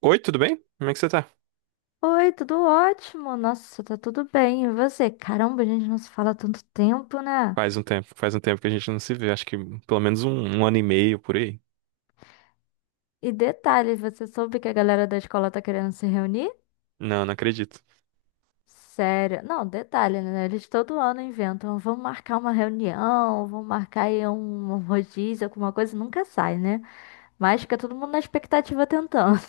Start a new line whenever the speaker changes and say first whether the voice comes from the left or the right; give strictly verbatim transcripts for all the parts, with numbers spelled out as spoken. right: Oi, tudo bem? Como é que você tá?
left: Oi, tudo ótimo? Nossa, tá tudo bem. E você? Caramba, a gente não se fala há tanto tempo, né?
right: Faz um tempo, faz um tempo que a gente não se vê, acho que pelo menos um, um ano e meio por aí.
left: E detalhe, você soube que a galera da escola tá querendo se reunir?
right: Não, não acredito.
left: Sério? Não, detalhe, né? Eles todo ano inventam, vão marcar uma reunião, vão marcar aí um um rodízio, alguma coisa, nunca sai, né? Mas fica todo mundo na expectativa tentando.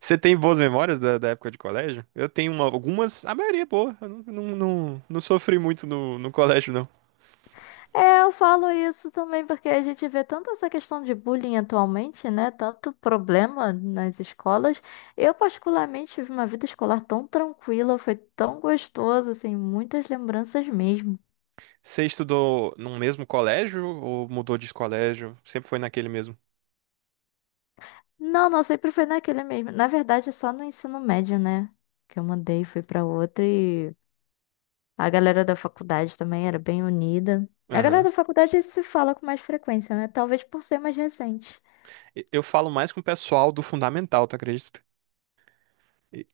right: Você tem boas memórias da, da época de colégio? Eu tenho uma- algumas, a maioria é boa. Eu não, não, não, não sofri muito no, no colégio, não.
left: É, eu falo isso também porque a gente vê tanto essa questão de bullying atualmente, né? Tanto problema nas escolas. Eu, particularmente, tive uma vida escolar tão tranquila, foi tão gostoso, assim, muitas lembranças mesmo.
right: Você estudou num mesmo colégio ou mudou de colégio? Sempre foi naquele mesmo?
left: Não, não, sempre foi naquele mesmo. Na verdade, só no ensino médio, né? Que eu mudei, fui pra outra e a galera da faculdade também era bem unida. A galera
right: Aham.
left: da faculdade se fala com mais frequência, né? Talvez por ser mais recente.
right: E- Eu falo mais com o pessoal do fundamental, tu acredita?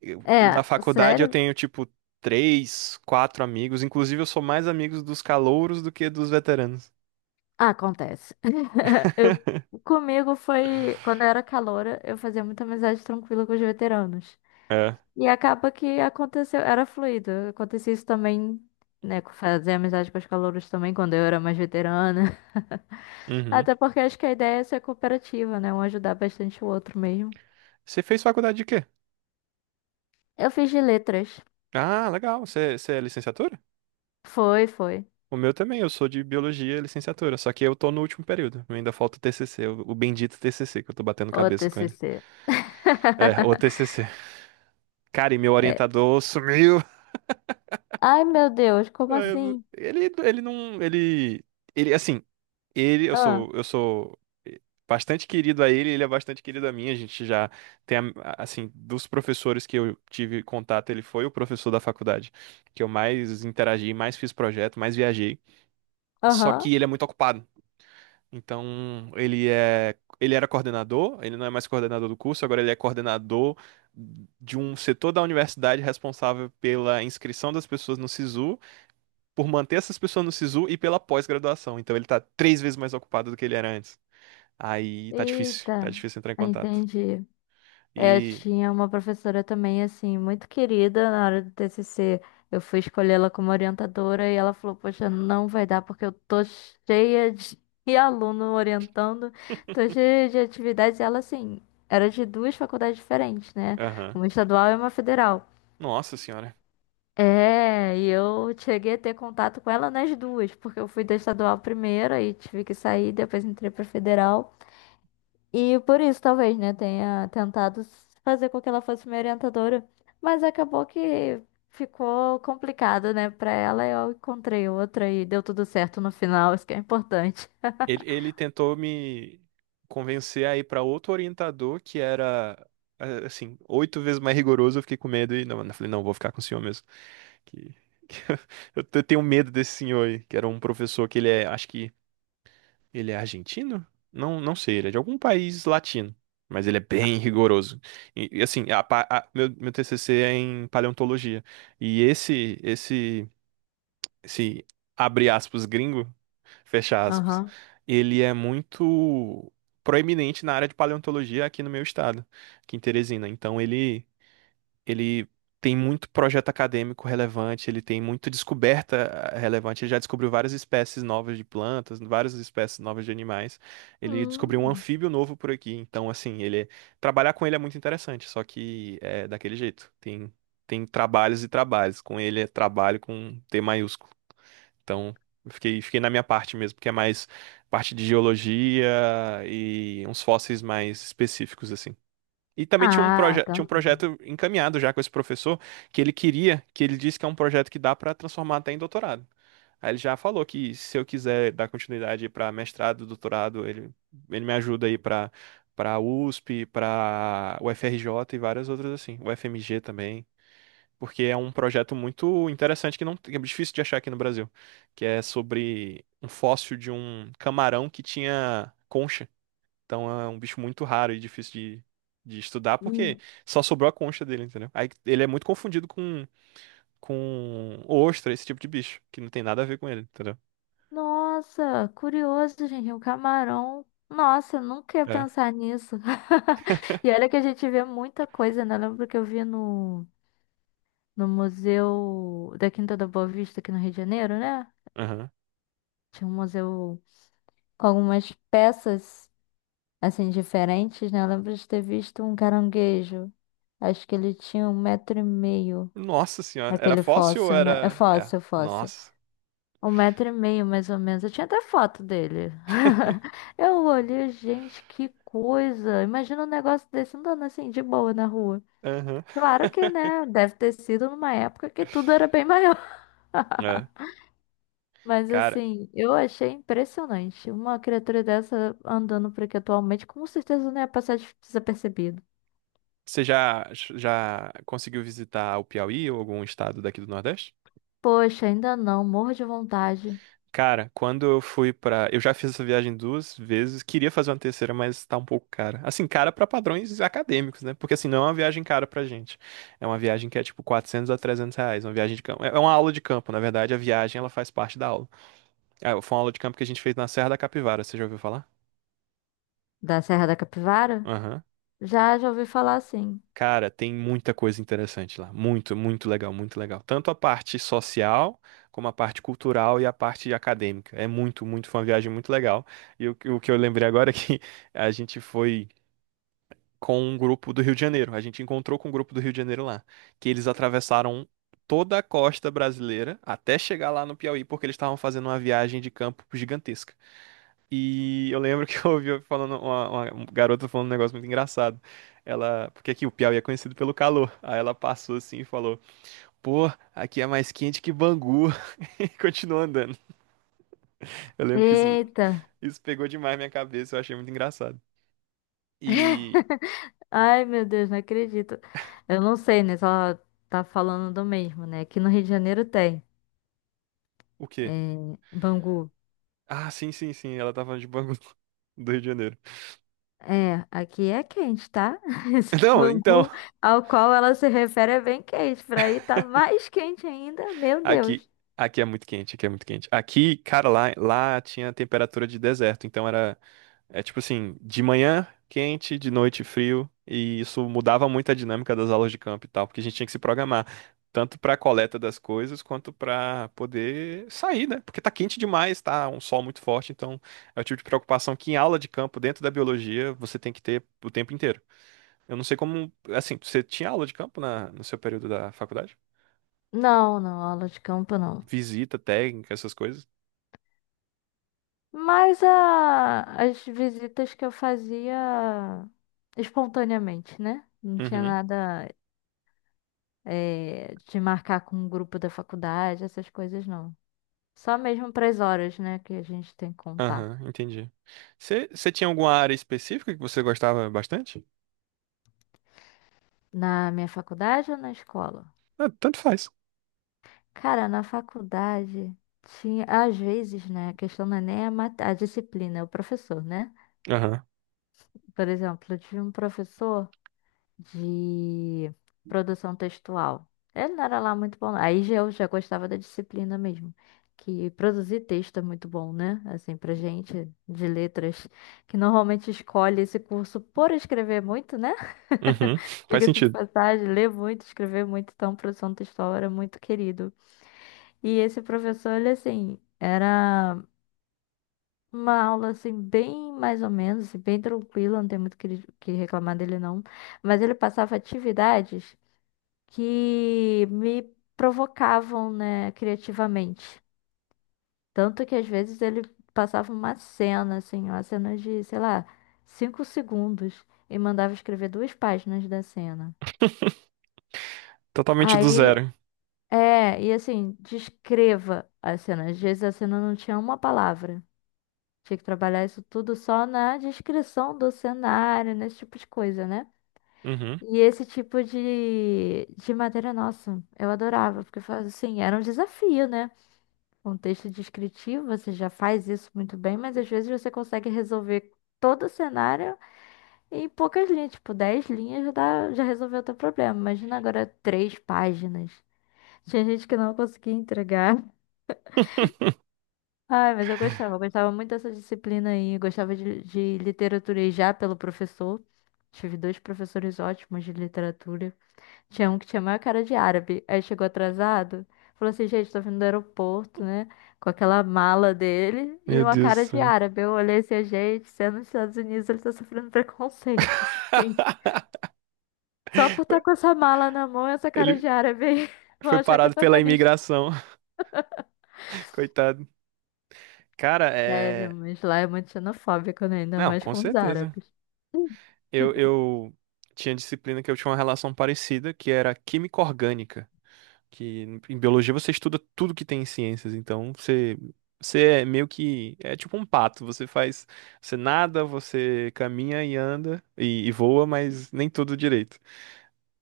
right: Eu- o da
left: É,
right: faculdade eu
left: sério?
right: tenho, tipo, três, quatro amigos. Inclusive, eu sou mais amigos dos calouros do que dos veteranos.
left: Ah, acontece. Eu, comigo foi, quando eu era caloura, eu fazia muita amizade tranquila com os veteranos.
right: É.
left: E acaba que aconteceu, era fluido. Acontecia isso também, né? com- Fazer amizade com os calouros também, quando eu era mais veterana.
right: Uhum.
left: Até porque acho que a ideia é ser cooperativa, né? Um ajudar bastante o outro mesmo.
right: Você fez faculdade de quê?
left: Eu fiz de letras.
right: Ah, legal. Você, você é licenciatura?
left: Foi, foi.
right: O meu também, eu sou de biologia e licenciatura, só que eu tô no último período. Ainda falta o T C C, o o bendito T C C, que eu tô batendo
left: O
right: cabeça com ele.
left: T C C.
right: É, o T C C. Cara, e meu
left: É.
right: orientador sumiu.
left: Ai, meu Deus, como
right: É.
left: assim?
right: Ele, ele não, ele, ele, assim, ele, eu
left: Ah,
right: sou, eu sou bastante querido a ele, ele é bastante querido a mim. A gente já tem, a- assim, dos professores que eu tive contato, ele foi o professor da faculdade que eu mais interagi, mais fiz projeto, mais viajei. Só
left: aham.
right: que ele é muito ocupado. Então, ele é, ele era coordenador, ele não é mais coordenador do curso, agora ele é coordenador de um setor da universidade responsável pela inscrição das pessoas no SISU, por manter essas pessoas no SISU e pela pós-graduação. Então ele tá três vezes mais ocupado do que ele era antes. Aí tá difícil, tá
left: Eita,
right: difícil entrar em contato.
left: entendi. Eu
right: E,
left: tinha uma professora também, assim, muito querida na hora do T C C. Eu fui escolher ela como orientadora e ela falou: Poxa, não vai dar porque eu tô cheia de de aluno orientando, tô cheia de atividades. E ela, assim, era de duas faculdades diferentes, né?
right: aham,
left: Uma estadual e uma federal.
right: nossa senhora.
left: É, e eu cheguei a ter contato com ela nas duas, porque eu fui da estadual primeiro e tive que sair, depois entrei pra federal. E por isso, talvez, né, tenha tentado fazer com que ela fosse minha orientadora. Mas acabou que ficou complicado, né, pra ela. Eu encontrei outra e deu tudo certo no final. Isso que é importante.
right: Ele, ele tentou me convencer a ir pra outro orientador que era, eh, assim, oito vezes mais rigoroso. Eu fiquei com medo e não, eu falei, não, vou ficar com o senhor mesmo. Que, que eu tenho medo desse senhor aí, que era um professor que ele é, acho que ele é argentino? Não, não sei, ele é de algum país latino, mas ele é bem rigoroso. E, e, assim, a pa- a- meu, meu T C C é em paleontologia. E esse, esse, esse, abre aspas, gringo, fecha aspas,
left: Aham.
right: ele é muito proeminente na área de paleontologia aqui no meu estado, aqui em Teresina. Então ele ele tem muito projeto acadêmico relevante, ele tem muita descoberta eh, relevante. Ele já descobriu várias espécies novas de plantas, várias espécies novas de animais. Ele descobriu um
left: Hum.
right: anfíbio novo por aqui. Então, assim, ele é- trabalhar com ele é muito interessante, só que é daquele jeito. Tem tem trabalhos e trabalhos. Com ele é trabalho com T maiúsculo. Então, eu fiquei fiquei na minha parte mesmo, que é mais parte de geologia e uns fósseis mais específicos assim. E também tinha um,
left: Ah,
right: proje tinha um
left: também.
right: projeto encaminhado já com esse professor, que ele queria, que ele disse que é um projeto que dá para transformar até em doutorado. Aí ele já falou que se eu quiser dar continuidade para mestrado, doutorado, ele, ele me ajuda aí para para USP, para U F R J e várias outras assim, U F M G também, porque é um projeto muito interessante que não que é difícil de achar aqui no Brasil, que é sobre um fóssil de um camarão que tinha concha, então é um bicho muito raro e difícil de, de estudar, porque
left: Hum.
right: só sobrou a concha dele, entendeu? Aí ele é muito confundido com, com ostra, esse tipo de bicho, que não tem nada a ver com ele, entendeu?
left: Nossa, curioso, gente. Um camarão. Nossa, eu nunca ia
right: É.
left: pensar nisso. E olha que a gente vê muita coisa, né? Eu lembro que eu vi no, no Museu da Quinta da Boa Vista aqui no Rio de Janeiro, né?
right: Aham.
left: Tinha um museu com algumas peças, assim, diferentes, né? Eu lembro de ter visto um caranguejo. Acho que ele tinha um metro e meio.
right: Nossa senhora, era
left: Aquele
right: fóssil ou
left: fóssil, né? É
right: era. É.
left: fóssil, fóssil.
right: Nossa.
left: Um metro e meio, mais ou menos. Eu tinha até foto dele. Eu olhei, gente, que coisa. Imagina um negócio desse andando assim, de boa na rua.
right: Aham.
left: Claro que, né? Deve ter sido numa época que tudo era bem maior.
right: É.
left: Mas
right: Cara,
left: assim, eu achei impressionante. Uma criatura dessa andando por aqui atualmente, com certeza não ia passar des- desapercebido.
right: você já, já conseguiu visitar o Piauí ou algum estado daqui do Nordeste?
left: Poxa, ainda não, morro de vontade.
right: Cara, quando eu fui pra. Eu já fiz essa viagem duas vezes, queria fazer uma terceira, mas tá um pouco cara. Assim, cara pra padrões acadêmicos, né? Porque assim, não é uma viagem cara pra gente. É uma viagem que é tipo quatrocentos a trezentos reais, uma viagem de campo. É uma aula de campo, na verdade, a viagem ela faz parte da aula. Ah, foi uma aula de campo que a gente fez na Serra da Capivara, você já ouviu falar?
left: Da Serra da Capivara?
right: Aham.
left: Já, já ouvi falar assim.
right: Cara, tem muita coisa interessante lá. Muito, muito legal, muito legal. Tanto a parte social, como a parte cultural e a parte acadêmica. É muito, muito, foi uma viagem muito legal. E o, o que eu lembrei agora é que a gente foi com um grupo do Rio de Janeiro. A gente encontrou com um grupo do Rio de Janeiro lá, que eles atravessaram toda a costa brasileira até chegar lá no Piauí, porque eles estavam fazendo uma viagem de campo gigantesca. E eu lembro que eu ouvi falando uma, uma um garota falando um negócio muito engraçado. Ela, porque aqui o Piauí é conhecido pelo calor. Aí ela passou assim e falou: "Pô, aqui é mais quente que Bangu". E continuou andando. Eu lembro que isso
left: Eita!
right: isso pegou demais minha cabeça, eu achei muito engraçado. E
left: Ai, meu Deus, não acredito. Eu não sei, né? Só tá falando do mesmo, né? Aqui no Rio de Janeiro tem.
right: o quê?
left: É, Bangu.
right: Ah, sim, sim, sim, ela tava falando de Bangu do Rio de Janeiro.
left: É, aqui é quente, tá? Esse
right: Não, então,
left: mangu ao qual ela se refere é bem quente. Por aí tá mais quente ainda, meu
right: aqui
left: Deus.
right: aqui é muito quente, aqui é muito quente. Aqui, cara, lá lá tinha temperatura de deserto, então era. É tipo assim, de manhã quente, de noite frio, e isso mudava muito a dinâmica das aulas de campo e tal, porque a gente tinha que se programar, tanto para a coleta das coisas, quanto para poder sair, né? Porque tá quente demais, tá um sol muito forte, então é o tipo de preocupação que em aula de campo, dentro da biologia, você tem que ter o tempo inteiro. Eu não sei como, assim, você tinha aula de campo na, no seu período da faculdade?
left: Não, não, aula de campo não.
right: Visita, técnica, essas coisas?
left: Mas a, as visitas que eu fazia espontaneamente, né? Não tinha
right: Uhum,
left: nada eh, de marcar com o grupo da faculdade, essas coisas não. Só mesmo para as horas, né, que a gente tem que contar.
right: aham, entendi. Você você tinha alguma área específica que você gostava bastante?
left: Na minha faculdade ou na escola?
right: Ah, tanto faz.
left: Cara, na faculdade tinha, às vezes, né? A questão não é nem a, mat- a disciplina, é o professor, né?
right: Aham.
left: Por exemplo, eu tive um professor de produção textual. Ele não era lá muito bom. Aí já eu já gostava da disciplina mesmo. Que produzir texto é muito bom, né? Assim, pra gente de letras, que normalmente escolhe esse curso por escrever muito, né?
right: Uhum. Faz
left: Diga-se de
right: sentido.
left: passagem, ler muito, escrever muito, então produção textual era muito querido. E esse professor, ele assim, era uma aula assim, bem mais ou menos, assim, bem tranquila, não tem muito o que, o que reclamar dele não. Mas ele passava atividades que me provocavam, né, criativamente. Tanto que às vezes ele passava uma cena, assim, uma cena de, sei lá, cinco segundos e mandava escrever duas páginas da cena.
right: Totalmente do
left: Aí,
right: zero.
left: é, e assim, descreva a cena. Às vezes a cena não tinha uma palavra. Tinha que trabalhar isso tudo só na descrição do cenário, nesse tipo de coisa, né?
right: Uhum.
left: E esse tipo de, de matéria, nossa, eu adorava, porque faz- assim, era um desafio, né? Um texto descritivo, você já faz isso muito bem, mas às vezes você consegue resolver todo o cenário em poucas linhas, tipo, dez linhas já, dá, já resolveu o teu problema. Imagina agora três páginas. Tinha gente que não conseguia entregar. Ai, mas eu gostava, eu gostava muito dessa disciplina aí. Eu gostava de, de literatura e já pelo professor. Tive dois professores ótimos de literatura. Tinha um que tinha a maior cara de árabe. Aí chegou atrasado, falou assim: gente, tô vindo do aeroporto, né? Com aquela mala dele e
right: Meu
left: uma
right: Deus do
left: cara de
right: céu.
left: árabe. Eu olhei assim: "Ah, gente, sendo nos Estados Unidos, ele tá sofrendo preconceitos. Sim. Só por estar com essa mala na mão e essa cara
right: Ele
left: de árabe aí, vão
right: foi
left: achar que é
right: parado pela
left: terrorista.
right: imigração. Coitado. Cara,
left: Sério,
right: é.
left: mas lá é muito xenofóbico, né? Ainda
right: Não,
left: mais
right: com
left: com os
right: certeza.
left: árabes.
right: Eu, eu tinha disciplina que eu tinha uma relação parecida, que era química orgânica. Que em biologia você estuda tudo que tem em ciências. Então você. Você é meio que. É tipo um pato. Você faz. Você nada, você caminha e anda e, e voa, mas nem tudo direito.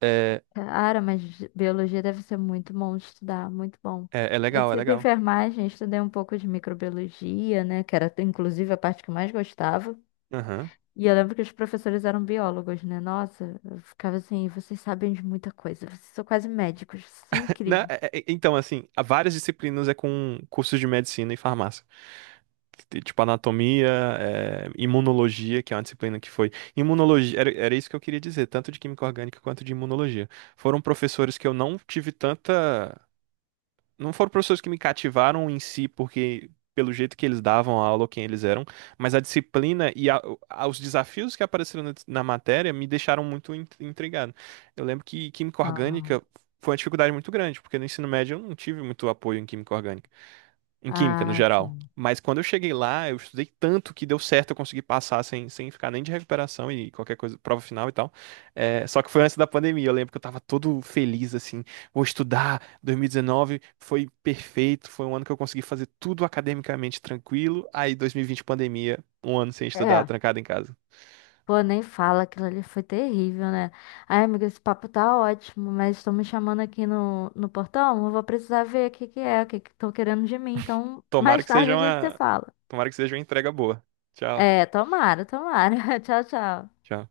right: É.
left: Cara, mas biologia deve ser muito bom de estudar, muito bom.
right: É, é
left: Eu
right: legal, é
left: fiz
right: legal.
left: enfermagem, estudei um pouco de microbiologia, né? Que era inclusive a parte que eu mais gostava.
right: Aham.
left: E eu lembro que os professores eram biólogos, né? Nossa, eu ficava assim, vocês sabem de muita coisa, vocês são quase médicos, vocês são
right: Né,
left: incríveis.
right: é- é- é, então, assim, há várias disciplinas é com cursos de medicina e farmácia. T- Tipo, anatomia, é, imunologia, que é uma disciplina que foi. Imunologia, era, era isso que eu queria dizer, tanto de química orgânica quanto de imunologia. Foram professores que eu não tive tanta. Não foram professores que me cativaram em si, porque pelo jeito que eles davam a aula, ou quem eles eram, mas a disciplina e a- a- os desafios que apareceram na, na matéria me deixaram muito in- intrigado. Eu lembro que química
left: Aham.
right: orgânica foi uma dificuldade muito grande, porque no ensino médio eu não tive muito apoio em química orgânica em química, no
left: Ah,
right: geral.
left: sim.
right: Mas quando eu cheguei lá, eu estudei tanto que deu certo, eu consegui passar sem, sem ficar nem de recuperação e qualquer coisa, prova final e tal. É, só que foi antes da pandemia, eu lembro que eu tava todo feliz, assim, vou estudar, dois mil e dezenove foi perfeito, foi um ano que eu consegui fazer tudo academicamente tranquilo, aí dois mil e vinte pandemia, um ano sem estudar,
left: É.
right: trancado em casa.
left: Pô, nem fala, aquilo ali foi terrível, né? Ai, amiga, esse papo tá ótimo, mas estão me chamando aqui no, no portão, eu vou precisar ver o que que é, o que que estão querendo de mim. Então,
right: Tomara
left: mais
right: que
left: tarde
right: seja
left: a gente se
right: uma,
left: fala.
right: Tomara que seja uma entrega boa. Tchau.
left: É, tomara, tomara. Tchau, tchau.
right: Tchau.